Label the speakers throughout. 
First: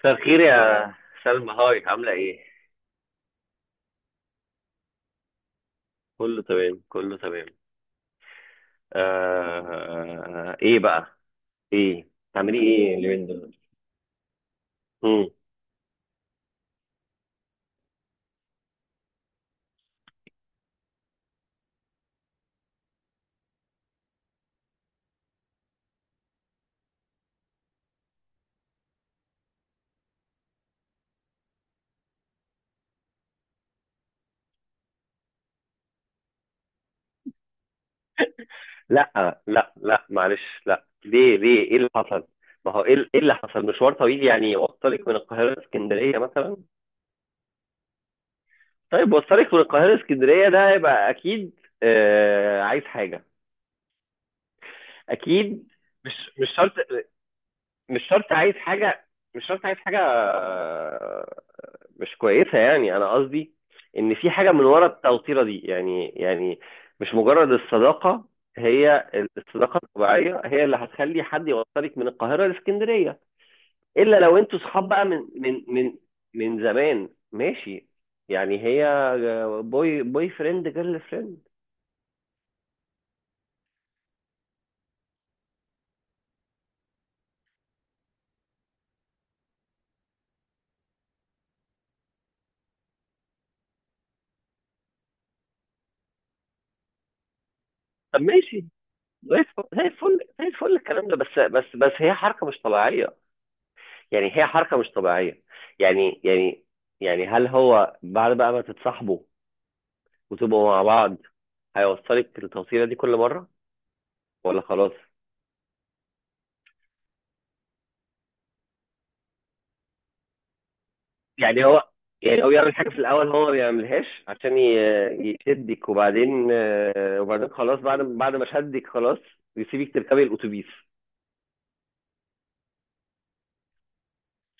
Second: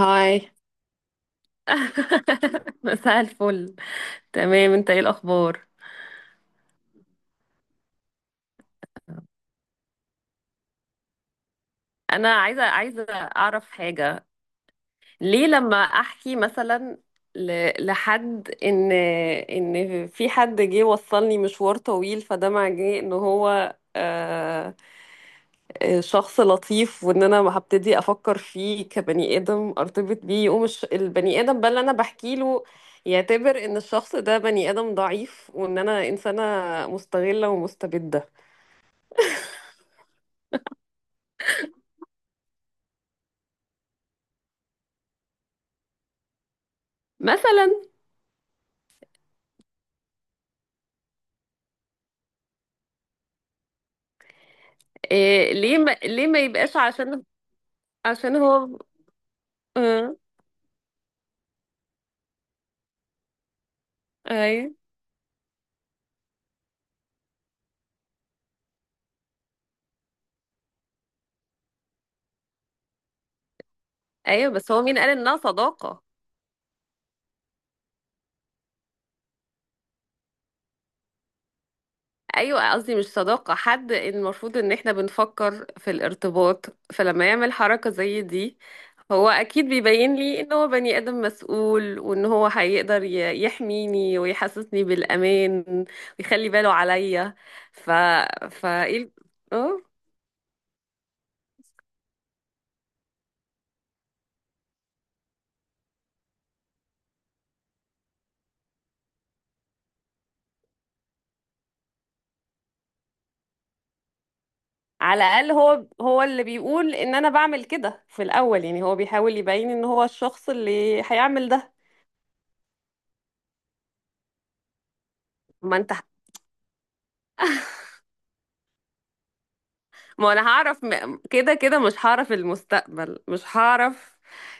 Speaker 1: مساء الخير يا سلمى، هاي. عاملة ايه؟
Speaker 2: مساء الفل. تمام، انت ايه الاخبار؟
Speaker 1: كله تمام، كله تمام. آه ايه بقى؟ ايه؟
Speaker 2: انا
Speaker 1: تعملي
Speaker 2: عايزه
Speaker 1: ايه
Speaker 2: عايزه
Speaker 1: اليومين دول؟
Speaker 2: اعرف حاجه.
Speaker 1: مم.
Speaker 2: ليه لما احكي مثلا لحد ان في حد جه وصلني مشوار طويل، فده معناه ان هو شخص لطيف، وان انا ما هبتدي افكر فيه كبني ادم ارتبط بيه، يقوم البني ادم بقى اللي انا بحكي له يعتبر ان الشخص ده بني ادم ضعيف وان انا انسانه مستغله ومستبده.
Speaker 1: لا لا لا، معلش، لا. ليه ليه ايه اللي حصل؟ ما هو ايه، إيه اللي حصل؟ مشوار طويل، يعني يوصلك من القاهرة لاسكندرية مثلا؟
Speaker 2: مثلا.
Speaker 1: طيب، وصلك من القاهرة لاسكندرية، ده يبقى اكيد آه عايز حاجة،
Speaker 2: إيه،
Speaker 1: اكيد.
Speaker 2: ليه ما
Speaker 1: مش
Speaker 2: ليه ما
Speaker 1: مش شرط.
Speaker 2: يبقاش؟ عشان
Speaker 1: مش شرط
Speaker 2: عشان
Speaker 1: عايز
Speaker 2: هو
Speaker 1: حاجة. مش شرط عايز حاجة،
Speaker 2: آه.
Speaker 1: مش كويسه، يعني انا قصدي ان في حاجه من
Speaker 2: ايوه.
Speaker 1: ورا التوتيره دي، يعني مش مجرد الصداقه. هي الصداقه الطبيعيه هي اللي هتخلي حد يوصلك من القاهره لاسكندريه، الا لو
Speaker 2: ايوه،
Speaker 1: انتوا
Speaker 2: بس هو
Speaker 1: صحاب
Speaker 2: مين
Speaker 1: بقى
Speaker 2: قال
Speaker 1: من
Speaker 2: انها
Speaker 1: من من
Speaker 2: صداقة؟
Speaker 1: من زمان. ماشي، يعني هي بوي، بوي فريند جيرل فريند.
Speaker 2: ايوه، قصدي مش صداقة، حد المفروض ان احنا بنفكر في الارتباط، فلما يعمل حركة زي دي هو اكيد بيبين لي ان هو بني ادم مسؤول وان هو هيقدر يحميني ويحسسني بالامان ويخلي باله عليا. ف
Speaker 1: طب ماشي،
Speaker 2: فايه؟
Speaker 1: زي الفل،
Speaker 2: اه.
Speaker 1: زي الفل الكلام ده، بس بس هي حركه مش طبيعيه. يعني هي حركه مش طبيعيه، يعني يعني يعني هل هو بعد بقى ما تتصاحبوا وتبقوا مع بعض هيوصلك التوصيلة دي كل مرة، ولا خلاص؟
Speaker 2: على الاقل هو اللي بيقول ان انا بعمل كده في الاول، يعني هو بيحاول يبين ان هو الشخص اللي هيعمل
Speaker 1: يعني
Speaker 2: ده.
Speaker 1: هو، يعني هو يعمل حاجة في الأول هو ما بيعملهاش عشان
Speaker 2: ما
Speaker 1: يشدك،
Speaker 2: انت.
Speaker 1: وبعدين وبعدين خلاص، بعد ما شدك خلاص يسيبك تركبي
Speaker 2: ما انا
Speaker 1: الأتوبيس.
Speaker 2: هعرف، كده كده مش هعرف المستقبل، مش هعرف.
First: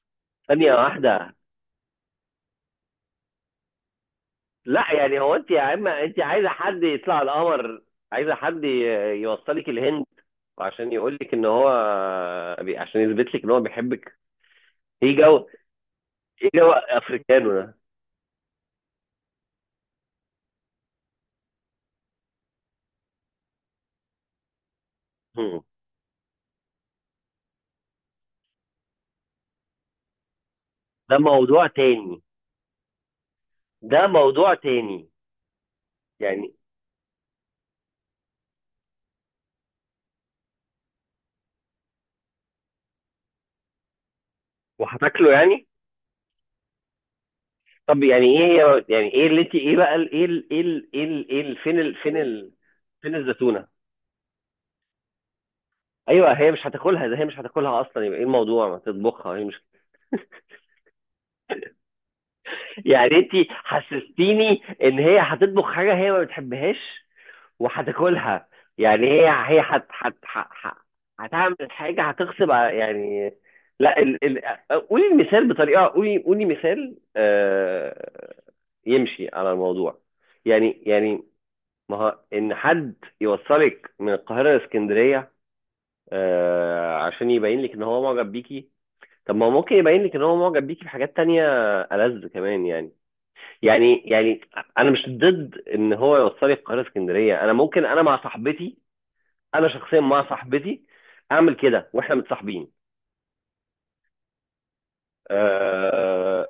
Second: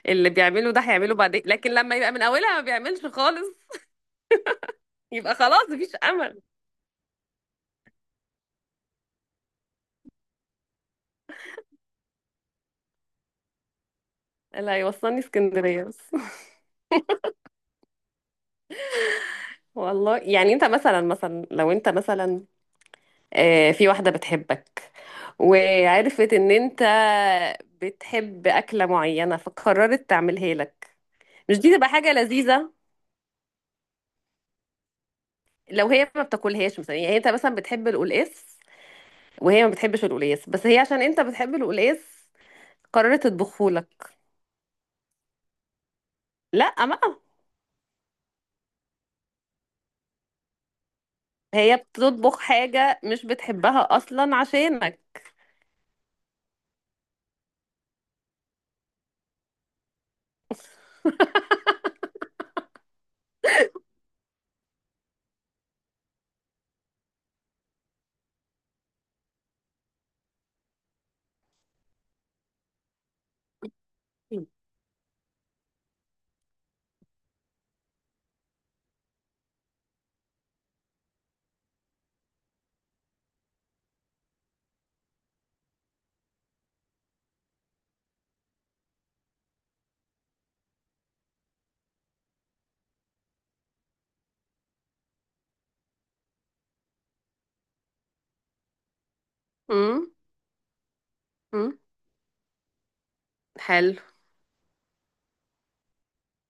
Speaker 2: اللي بيعمله
Speaker 1: ثانية
Speaker 2: ده هيعمله
Speaker 1: واحدة،
Speaker 2: بعدين، لكن لما يبقى من اولها ما بيعملش خالص
Speaker 1: لا يعني هو،
Speaker 2: يبقى
Speaker 1: أنت يا
Speaker 2: خلاص
Speaker 1: عم،
Speaker 2: مفيش
Speaker 1: أنت
Speaker 2: امل.
Speaker 1: عايزة حد يطلع على القمر، عايزة حد يوصلك الهند، وعشان يقول لك ان هو، عشان يثبت لك ان هو بيحبك.
Speaker 2: اللي
Speaker 1: ايه
Speaker 2: هيوصلني
Speaker 1: جو،
Speaker 2: اسكندرية بس.
Speaker 1: ايه جو افريكانو ده؟
Speaker 2: والله، يعني انت مثلا، لو انت مثلا في واحدة بتحبك
Speaker 1: هم.
Speaker 2: وعرفت ان انت بتحب أكلة معينة، فقررت تعملها لك،
Speaker 1: ده
Speaker 2: مش
Speaker 1: موضوع
Speaker 2: دي تبقى حاجة
Speaker 1: تاني.
Speaker 2: لذيذة؟
Speaker 1: ده موضوع تاني.
Speaker 2: لو هي ما
Speaker 1: يعني
Speaker 2: بتاكلهاش مثلا، يعني انت مثلا بتحب القلقاس وهي ما بتحبش القلقاس، بس هي عشان انت بتحب القلقاس قررت تطبخه لك.
Speaker 1: وهتاكله يعني؟
Speaker 2: لا بقى،
Speaker 1: طب يعني ايه، هي يعني ايه اللي انت، ايه بقى ايه
Speaker 2: هي
Speaker 1: فين فين
Speaker 2: بتطبخ
Speaker 1: ال،
Speaker 2: حاجة
Speaker 1: فين
Speaker 2: مش
Speaker 1: الزتونه؟
Speaker 2: بتحبها أصلا عشانك.
Speaker 1: ايوه هي مش هتاكلها، ده هي مش هتاكلها اصلا، يبقى ايه الموضوع، ما تطبخها هي مش. يعني انت حسستيني ان هي هتطبخ حاجه هي ما بتحبهاش وهتاكلها. يعني هي، هي هتعمل حاجه، يعني لا، قولي المثال بطريقه، قولي مثال يمشي على الموضوع. يعني ما هو ان حد يوصلك من القاهره لاسكندريه عشان يبين لك ان هو معجب بيكي، طب ما هو ممكن يبين لك ان هو معجب بيكي بحاجات تانية ألذ كمان يعني. يعني انا مش ضد ان هو يوصلي القاهره اسكندريه، انا ممكن انا مع صاحبتي، انا شخصيا
Speaker 2: امم.
Speaker 1: مع صاحبتي اعمل
Speaker 2: امم.
Speaker 1: كده واحنا متصاحبين.
Speaker 2: حلو.
Speaker 1: آه،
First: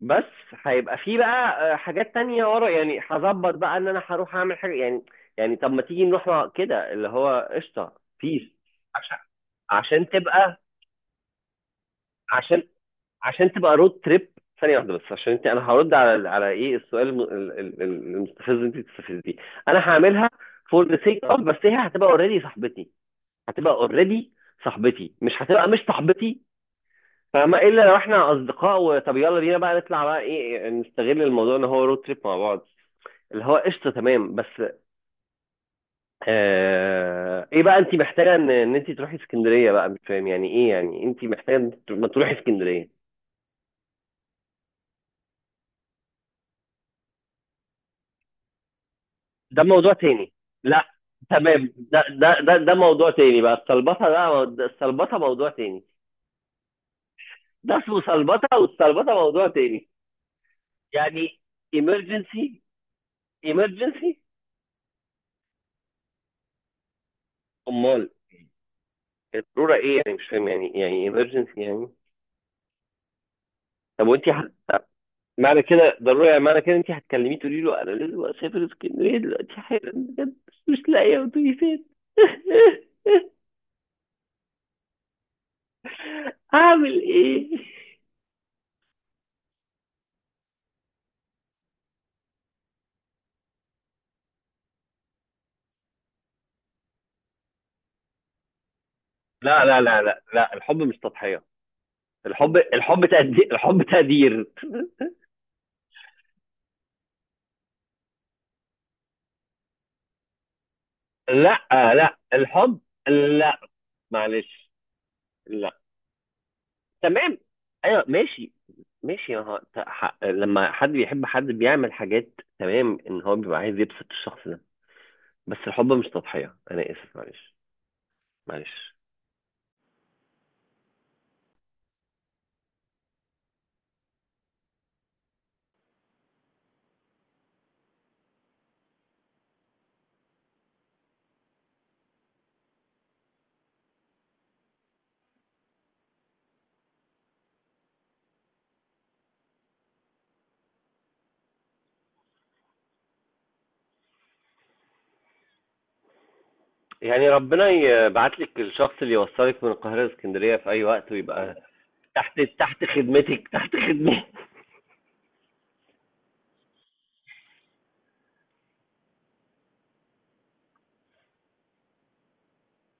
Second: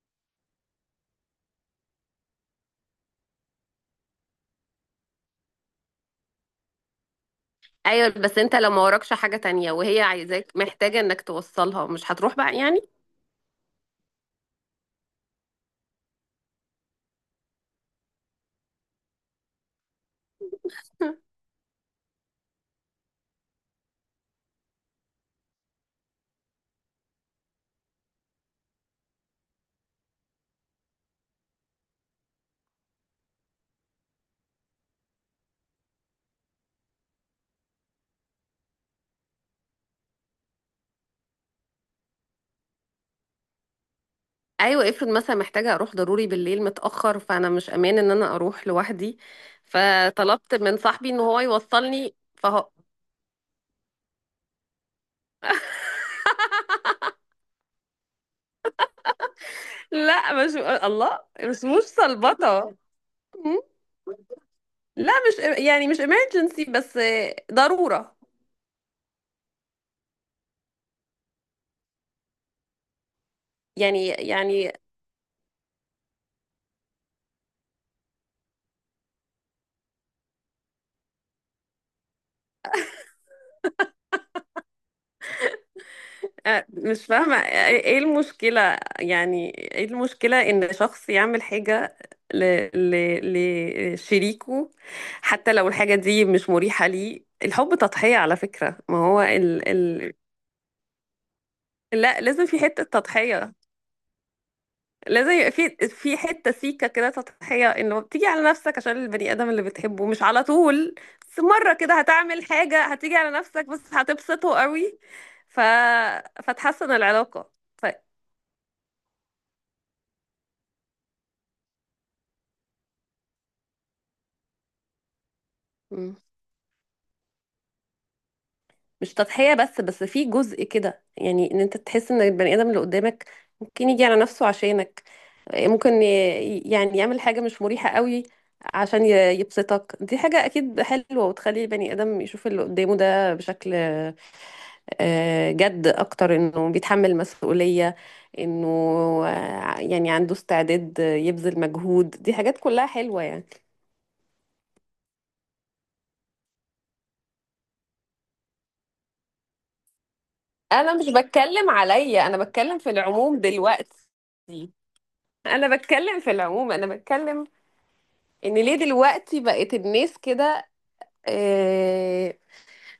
Speaker 1: بس هيبقى في بقى حاجات تانية ورا، يعني هظبط بقى ان انا هروح اعمل حاجه يعني. يعني طب ما تيجي نروح كده اللي هو قشطه
Speaker 2: ايوه، بس
Speaker 1: بيس.
Speaker 2: انت لو ما وراكش
Speaker 1: عشان،
Speaker 2: حاجه تانية وهي
Speaker 1: عشان
Speaker 2: عايزاك
Speaker 1: تبقى،
Speaker 2: محتاجه انك توصلها، مش هتروح بقى
Speaker 1: عشان،
Speaker 2: يعني؟
Speaker 1: عشان تبقى رود تريب. ثانيه واحده بس، عشان انت، انا هرد على، على ايه، السؤال المستفز اللي انت بتستفزيه. انا هعملها فور ذا سيك اوف، بس هي هتبقى اوريدي صاحبتي، هتبقى اوريدي صاحبتي، مش هتبقى مش صاحبتي. فاهمة؟ الا لو احنا اصدقاء، وطب يلا بينا بقى نطلع بقى، ايه، نستغل الموضوع ان هو رود تريب مع بعض، اللي هو قشطه تمام. بس آه ايه بقى، انت محتاجه ان انت تروحي اسكندريه بقى؟ مش فاهم، يعني ايه يعني انت محتاجه إن أنت ما تروحي اسكندريه؟
Speaker 2: ايوه، افرض مثلا محتاجه اروح ضروري بالليل متاخر، فانا مش امان ان انا اروح لوحدي،
Speaker 1: ده موضوع تاني.
Speaker 2: فطلبت من
Speaker 1: لا
Speaker 2: صاحبي ان هو
Speaker 1: تمام،
Speaker 2: يوصلني فهو.
Speaker 1: ده موضوع تاني بقى. السلبطه ده ده السلبطه موضوع تاني، ده اسمه سلبطه، والسلبطه موضوع تاني.
Speaker 2: لا، مش الله،
Speaker 1: يعني
Speaker 2: مش
Speaker 1: emergency.
Speaker 2: صلبطه. م؟
Speaker 1: emergency.
Speaker 2: لا، مش، يعني مش emergency، بس
Speaker 1: امال
Speaker 2: ضروره.
Speaker 1: الضروره ايه يعني؟ مش فاهم، يعني يعني emergency يعني. طب
Speaker 2: يعني
Speaker 1: وانت
Speaker 2: يعني
Speaker 1: معنى كده ضروري، معنى كده انت هتكلميه تقولي له انا لازم اسافر اسكندريه دلوقتي حالا بجد، مش لاقيه اتوبيسات. هعمل
Speaker 2: مش فاهمة،
Speaker 1: ايه؟
Speaker 2: ايه المشكلة يعني؟ ايه المشكلة ان شخص يعمل حاجة ل... لشريكه؟ حتى لو الحاجة دي مش مريحة ليه، الحب تضحية على فكرة، ما هو
Speaker 1: لا
Speaker 2: ال...
Speaker 1: لا لا
Speaker 2: ال...
Speaker 1: لا لا، الحب مش تضحيه.
Speaker 2: لا، لازم
Speaker 1: الحب،
Speaker 2: في حتة
Speaker 1: الحب تقدير،
Speaker 2: تضحية،
Speaker 1: الحب تقدير.
Speaker 2: لازم يبقى في حتة سيكة كده تضحية، انه بتيجي على نفسك عشان البني آدم اللي بتحبه، مش على طول، بس
Speaker 1: لا
Speaker 2: مرة كده
Speaker 1: لا
Speaker 2: هتعمل
Speaker 1: الحب،
Speaker 2: حاجة هتيجي على
Speaker 1: لا،
Speaker 2: نفسك بس هتبسطه
Speaker 1: معلش،
Speaker 2: قوي، ف...
Speaker 1: لا.
Speaker 2: فتحسن
Speaker 1: تمام.
Speaker 2: العلاقة. ف...
Speaker 1: ايوه ماشي. ماشي، لما حد بيحب حد بيعمل حاجات، تمام، ان هو بيبقى عايز يبسط الشخص ده، بس الحب مش
Speaker 2: مم.
Speaker 1: تضحيه، انا اسف، معلش. معلش.
Speaker 2: مش تضحية، بس في جزء كده، يعني ان انت تحس ان البني ادم اللي قدامك ممكن يجي على نفسه عشانك، ممكن يعني يعمل حاجة مش مريحة قوي عشان يبسطك. دي حاجة اكيد حلوة وتخلي البني ادم يشوف اللي قدامه ده بشكل جد اكتر، انه بيتحمل مسؤولية، انه يعني عنده استعداد يبذل مجهود، دي حاجات كلها حلوة يعني.
Speaker 1: يعني ربنا يبعت لك الشخص اللي يوصلك من القاهرة لاسكندرية في أي
Speaker 2: انا مش
Speaker 1: وقت، ويبقى
Speaker 2: بتكلم عليا، انا
Speaker 1: تحت،
Speaker 2: بتكلم في العموم
Speaker 1: تحت
Speaker 2: دلوقتي،
Speaker 1: خدمتك.
Speaker 2: انا بتكلم في العموم، انا بتكلم ان ليه دلوقتي بقت الناس كده آه،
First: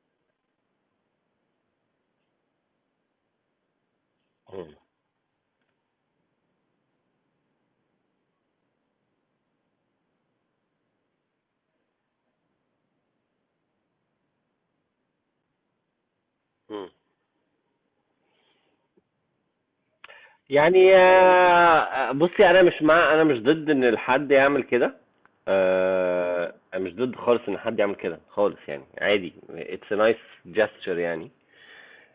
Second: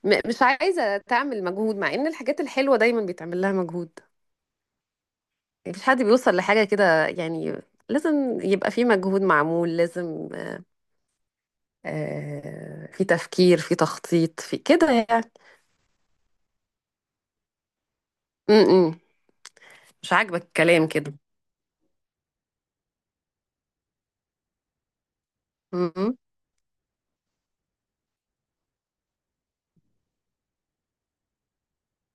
Speaker 2: مش عايزه تعمل مجهود، مع ان الحاجات الحلوه دايما بيتعمل لها مجهود،
Speaker 1: مم.
Speaker 2: مفيش حد بيوصل لحاجه كده يعني، لازم يبقى في مجهود معمول، لازم في تفكير، في تخطيط، في كده يعني.
Speaker 1: مم.
Speaker 2: م- م. مش عاجبك الكلام
Speaker 1: يعني
Speaker 2: كده؟
Speaker 1: بصي، أنا مش مع، أنا مش ضد إن حد يعمل كده.
Speaker 2: م-
Speaker 1: أنا مش ضد خالص إن حد يعمل كده خالص، يعني عادي، it's a nice gesture يعني.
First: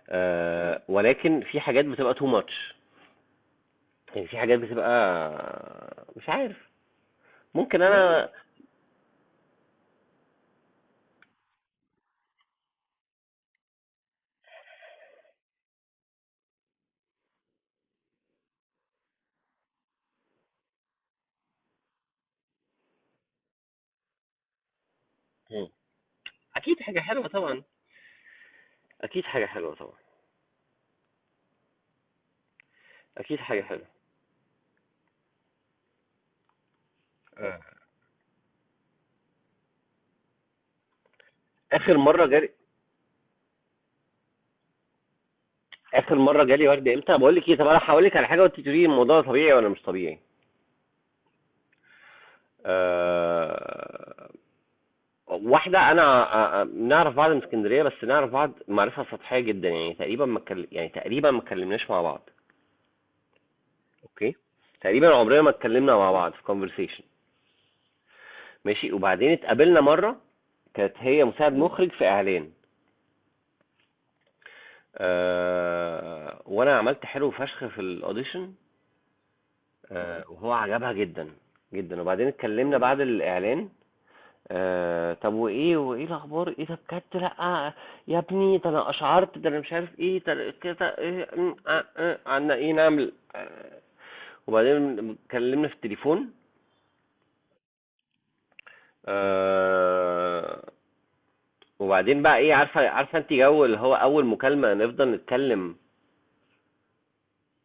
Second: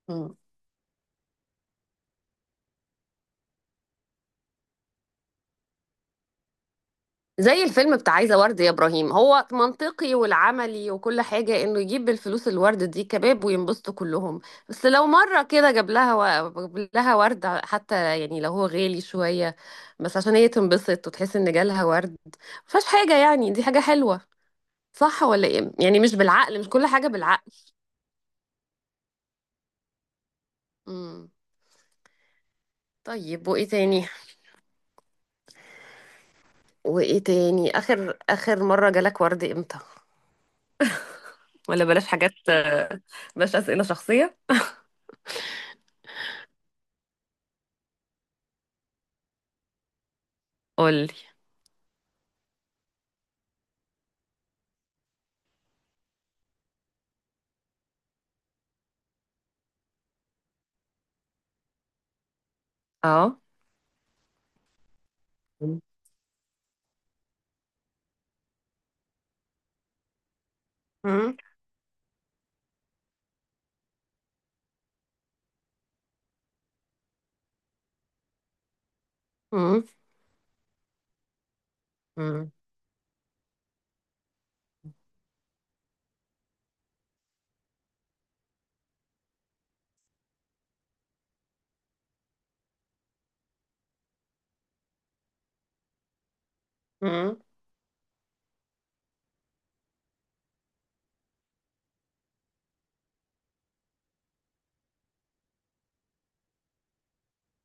Speaker 2: م.
Speaker 1: ولكن في حاجات بتبقى too much. يعني في حاجات بتبقى، مش عارف.
Speaker 2: زي
Speaker 1: ممكن
Speaker 2: الفيلم بتاع
Speaker 1: أنا،
Speaker 2: عايزة ورد يا إبراهيم، هو منطقي والعملي وكل حاجة إنه يجيب بالفلوس الورد دي كباب وينبسطوا كلهم، بس لو مرة كده جاب لها ورد حتى، يعني لو هو غالي شوية بس عشان هي تنبسط وتحس إن جالها ورد، مفيهاش حاجة يعني، دي حاجة حلوة، صح ولا إيه؟ يعني مش بالعقل، مش
Speaker 1: أكيد
Speaker 2: كل
Speaker 1: حاجة
Speaker 2: حاجة
Speaker 1: حلوة
Speaker 2: بالعقل.
Speaker 1: طبعا. اكيد حاجه حلوه طبعا.
Speaker 2: امم.
Speaker 1: اكيد
Speaker 2: طيب،
Speaker 1: حاجه
Speaker 2: وإيه
Speaker 1: حلوه.
Speaker 2: تاني؟ وإيه تاني؟
Speaker 1: آه.
Speaker 2: آخر مرة جالك ورد إمتى؟ ولا
Speaker 1: اخر
Speaker 2: بلاش
Speaker 1: مره
Speaker 2: حاجات،
Speaker 1: جالي،
Speaker 2: بلاش أسئلة شخصية.
Speaker 1: اخر مره جالي ورد امتى؟ بقول لك ايه، طب انا هقول لك على حاجه، وانت تقولي لي الموضوع ده طبيعي ولا مش طبيعي.
Speaker 2: قولي.
Speaker 1: أه... واحده، انا أه... آه، نعرف بعض من اسكندريه، بس نعرف بعض معرفه سطحيه جدا، يعني تقريبا ما يعني تقريبا ما اتكلمناش مع بعض.
Speaker 2: اه.
Speaker 1: اوكي، تقريبا عمرنا ما اتكلمنا مع بعض في كونفرسيشن. ماشي، وبعدين اتقابلنا مره، كانت هي
Speaker 2: مم.
Speaker 1: مساعد مخرج في اعلان. أه... وانا عملت حلو فشخ في الاوديشن،
Speaker 2: مم.
Speaker 1: وهو عجبها جدًا، وبعدين
Speaker 2: مم.
Speaker 1: اتكلمنا بعد الإعلان. طب وإيه، الأخبار، إيه ده بجد، لأ، يا ابني ده أنا أشعرت، ده أنا مش عارف إيه، ده كده إيه، إمم، عنا إيه نعمل، وبعدين اتكلمنا في التليفون.
Speaker 2: مم.
Speaker 1: آآ، وبعدين بقى إيه، عارفة، أنتِ جو اللي هو أول مكالمة نفضل نتكلم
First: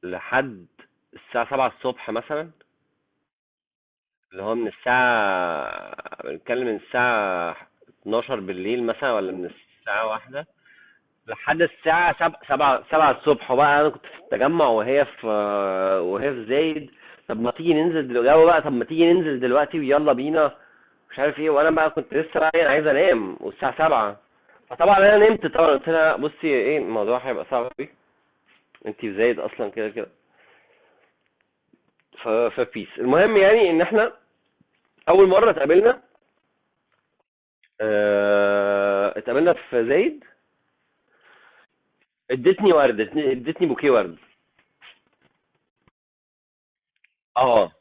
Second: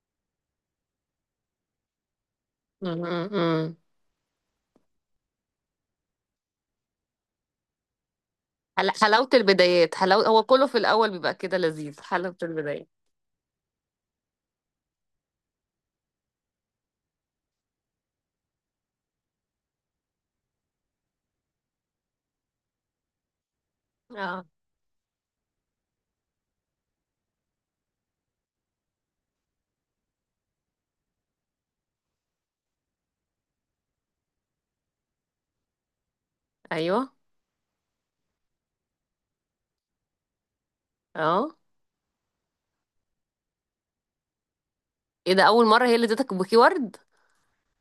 Speaker 1: لحد الساعة 7:00 مثلًا.
Speaker 2: مم. مم.
Speaker 1: اللي هو من الساعة بنتكلم، من الساعة 12 بالليل مثلا،
Speaker 2: حلاوة
Speaker 1: ولا من
Speaker 2: البدايات،
Speaker 1: الساعة
Speaker 2: حلاوة، هو
Speaker 1: واحدة
Speaker 2: كله في الأول بيبقى كده
Speaker 1: لحد
Speaker 2: لذيذ،
Speaker 1: الساعة
Speaker 2: حلاوة
Speaker 1: سبعة، سبعة
Speaker 2: البداية.
Speaker 1: سبعة الصبح بقى. أنا كنت في التجمع، وهي في، وهي في زايد. طب ما تيجي ننزل دلوقتي، يلا بقى، طب ما تيجي ننزل دلوقتي ويلا بينا، مش عارف ايه. وانا بقى كنت لسه بقى ايه، عايز انام، والساعة سبعة.
Speaker 2: اه.
Speaker 1: فطبعا انا نمت طبعا. قلت لها بصي، ايه، الموضوع هيبقى صعب قوي، انتي في زايد اصلا كده كده. فبيس. المهم يعني ان احنا اول مرة اتقابلنا،
Speaker 2: أيوه.
Speaker 1: اتقابلنا في زايد،
Speaker 2: اه.
Speaker 1: ادتني ورد، ادتني بوكيه ورد.
Speaker 2: ايه ده؟ أول مرة هي اللي اديتك بوكي ورد؟
Speaker 1: اه،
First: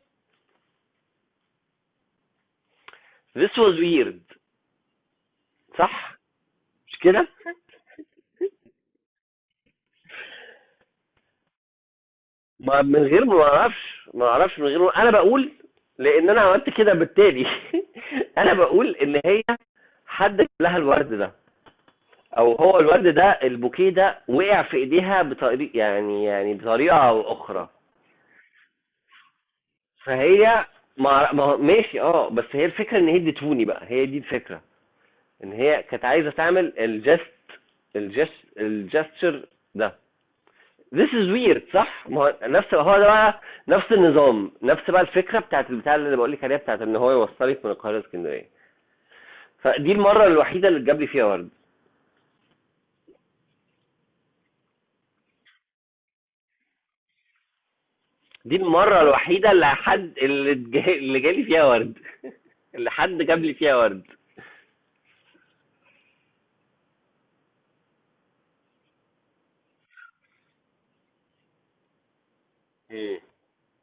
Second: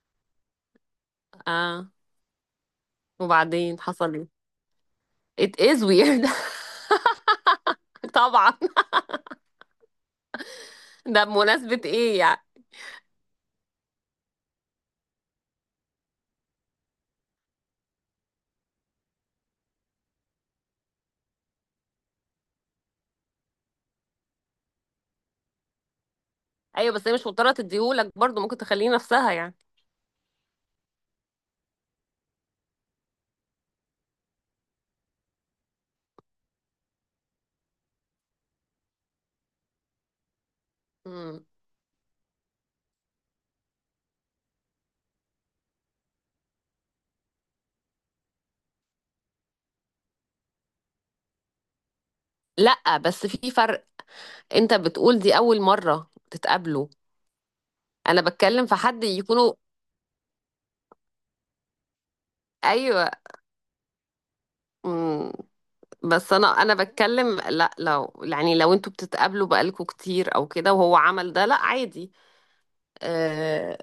Speaker 2: اه.
Speaker 1: this was
Speaker 2: وبعدين حصل
Speaker 1: weird
Speaker 2: ايه؟ it is
Speaker 1: صح،
Speaker 2: weird.
Speaker 1: مش كده؟
Speaker 2: طبعا. ده بمناسبة ايه يعني؟
Speaker 1: ما من غير ما اعرفش، من غير ما انا بقول، لان انا عملت كده، بالتالي. انا بقول ان هي، حد جاب لها الورد ده، او هو الورد ده، البوكيه ده وقع في ايديها بطريقه، يعني
Speaker 2: ايوه،
Speaker 1: بطريقه
Speaker 2: بس هي مش
Speaker 1: او
Speaker 2: مضطرة
Speaker 1: اخرى.
Speaker 2: تديهولك برضه، ممكن تخليه نفسها يعني.
Speaker 1: فهي، ماشي، اه بس هي الفكره، ان هي ادتهوني بقى، هي دي الفكره، ان هي كانت عايزه تعمل الجست، الجستشر ده. This is
Speaker 2: مم.
Speaker 1: weird، صح؟ ما هو نفس، هو ده بقى نفس النظام، نفس بقى الفكره بتاعت البتاع اللي بقول لك عليها، بتاعت ان هو يوصلك من القاهره اسكندريه. فدي المره الوحيده اللي اتجاب لي فيها ورد.
Speaker 2: لا، بس في فرق، انت بتقول دي أول مرة تتقابلوا، انا
Speaker 1: دي
Speaker 2: بتكلم في
Speaker 1: المره
Speaker 2: حد
Speaker 1: الوحيده
Speaker 2: يكونوا.
Speaker 1: اللي حد، اللي جالي فيها ورد، اللي حد
Speaker 2: ايوه.
Speaker 1: جاب لي فيها ورد.
Speaker 2: مم. بس انا بتكلم، لا، لو يعني لو انتوا بتتقابلوا بقالكوا كتير او كده وهو عمل ده، لا عادي. آه.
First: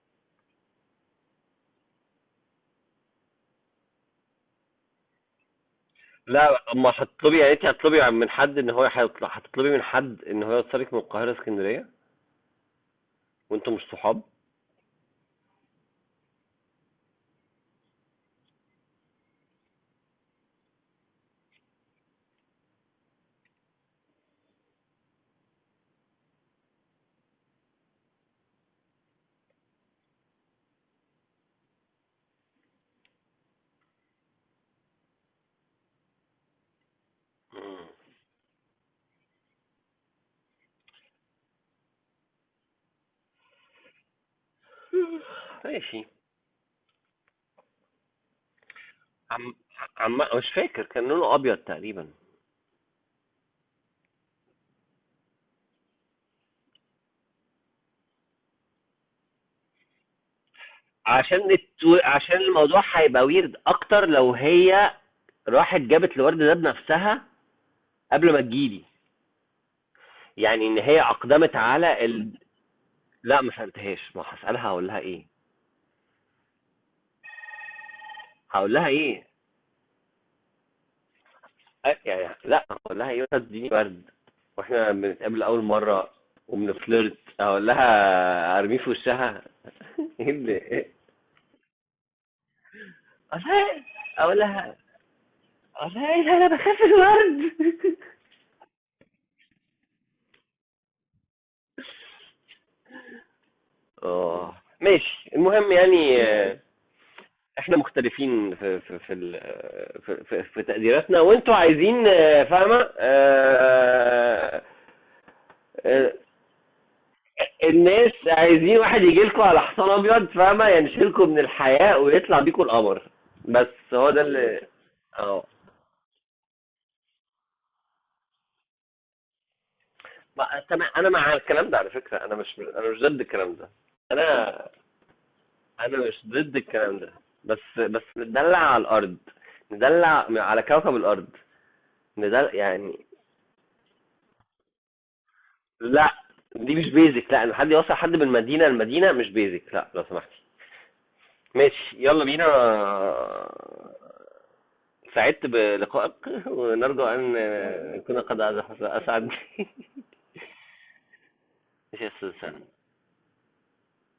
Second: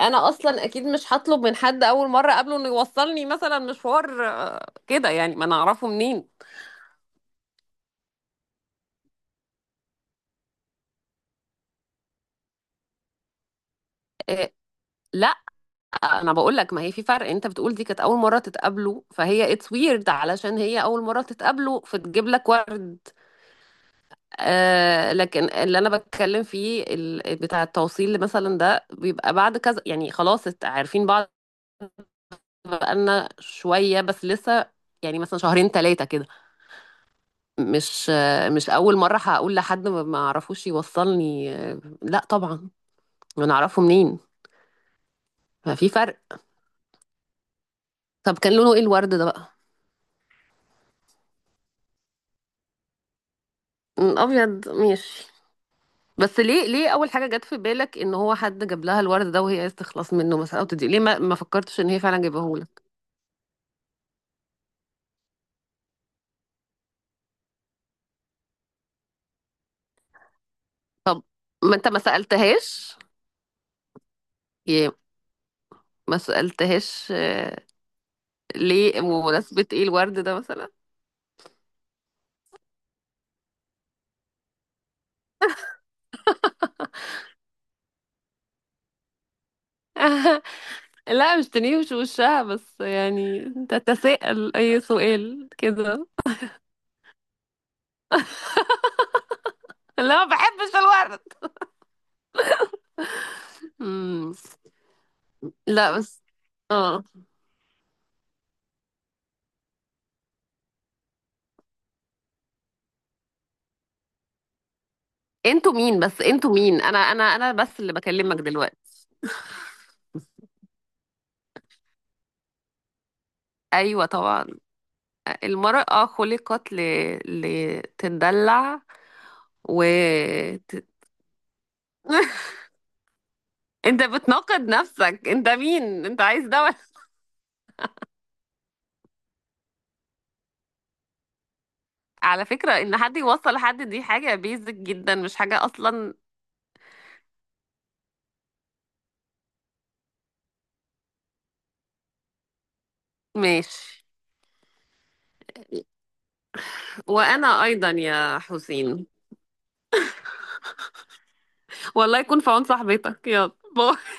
Speaker 2: انا اصلا اكيد مش هطلب من حد اول مره اقابله انه يوصلني مثلا مشوار كده، يعني ما انا اعرفه منين.
Speaker 1: لا، اما هتطلبي يا ريت، هتطلبي من حد ان هو هيطلع، هتطلبي من حد ان هو يوصلك من القاهره اسكندريه وانتم مش صحاب؟
Speaker 2: لا. انا بقول لك، ما هي في فرق، انت بتقول دي كانت اول مره تتقابلوا فهي اتس ويرد، علشان هي اول مره تتقابلوا فتجيب لك ورد، آه، لكن اللي انا بتكلم فيه بتاع التوصيل مثلا ده بيبقى بعد كذا، يعني خلاص عارفين بعض بقالنا شوية بس لسه، يعني مثلا شهرين ثلاثة كده، مش، مش أول مرة هقول لحد ما أعرفوش يوصلني، لا طبعا، أنا أعرفه منين؟ ففي
Speaker 1: ماشي.
Speaker 2: فرق. طب كان لونه إيه الورد ده
Speaker 1: عم،
Speaker 2: بقى؟
Speaker 1: عم مش فاكر، كان لونه ابيض تقريبا.
Speaker 2: م، أبيض ماشي. بس ليه أول حاجة جت في بالك إن هو حد جاب لها الورد ده وهي عايزة تخلص منه مثلا أو تدي ليه، ما
Speaker 1: عشان
Speaker 2: فكرتش إن هي فعلا
Speaker 1: عشان الموضوع
Speaker 2: جايبهولك؟
Speaker 1: هيبقى ويرد اكتر، لو هي راحت جابت الورد ده بنفسها قبل ما تجيلي، يعني ان هي اقدمت
Speaker 2: ما أنت ما
Speaker 1: على
Speaker 2: سألتهاش.
Speaker 1: لا، ما سالتهاش، ما هسالها، هقول
Speaker 2: يا،
Speaker 1: لها ايه؟
Speaker 2: ما سألتهاش.
Speaker 1: هقول لها
Speaker 2: ليه،
Speaker 1: ايه؟
Speaker 2: بمناسبة إيه الورد ده مثلا؟
Speaker 1: يعني لا، هقول لها ايه، وأنت تديني ورد واحنا بنتقابل اول مره وبنفلرت؟ اقول لها ارميه في وشها؟ ايه اللي ايه!
Speaker 2: لا مش تنيوش وشها، بس
Speaker 1: اقول
Speaker 2: يعني
Speaker 1: لها، اقول
Speaker 2: تتساءل
Speaker 1: لها
Speaker 2: اي سؤال
Speaker 1: اقول
Speaker 2: كده.
Speaker 1: لها إيه ده؟ انا بخاف من الورد.
Speaker 2: لا، ما بحبش الورد. مم.
Speaker 1: آه، ماشي، المهم،
Speaker 2: لا
Speaker 1: يعني
Speaker 2: بس. اه.
Speaker 1: احنا مختلفين في في تقديراتنا، وانتوا عايزين، فاهمة،
Speaker 2: انتوا مين؟
Speaker 1: آه،
Speaker 2: بس انتوا مين؟ انا بس اللي
Speaker 1: الناس
Speaker 2: بكلمك دلوقتي.
Speaker 1: عايزين واحد يجي لكم على حصان ابيض، فاهمة، ينشلكم من الحياة ويطلع بيكم القمر. بس
Speaker 2: ايوه
Speaker 1: هو ده
Speaker 2: طبعا.
Speaker 1: اللي، اه.
Speaker 2: المرأة خلقت لتدلع، و ت-
Speaker 1: تمام، انا مع الكلام ده على فكرة، انا مش، انا مش ضد الكلام ده.
Speaker 2: انت
Speaker 1: انا،
Speaker 2: بتناقض نفسك، انت
Speaker 1: انا
Speaker 2: مين؟ انت
Speaker 1: مش
Speaker 2: عايز
Speaker 1: ضد
Speaker 2: ده ولا؟
Speaker 1: الكلام ده، بس ندلع على الارض، ندلع على كوكب الارض، ان
Speaker 2: على
Speaker 1: ده
Speaker 2: فكرة،
Speaker 1: يعني.
Speaker 2: ان حد يوصل لحد، دي حاجة بيزك جدا، مش حاجة
Speaker 1: لا،
Speaker 2: اصلا.
Speaker 1: دي مش بيزك، لا، ان حد يوصل حد من مدينه لمدينه مش بيزك، لا، لو سمحتي. ماشي، يلا بينا.
Speaker 2: ماشي.
Speaker 1: سعدت بلقائك، ونرجو ان
Speaker 2: وأنا أيضا
Speaker 1: كنا
Speaker 2: يا
Speaker 1: قد
Speaker 2: حسين.
Speaker 1: اسعد. ماشي يا
Speaker 2: والله
Speaker 1: استاذ
Speaker 2: يكون في
Speaker 1: سامي.
Speaker 2: عون صاحبتك، يلا باي.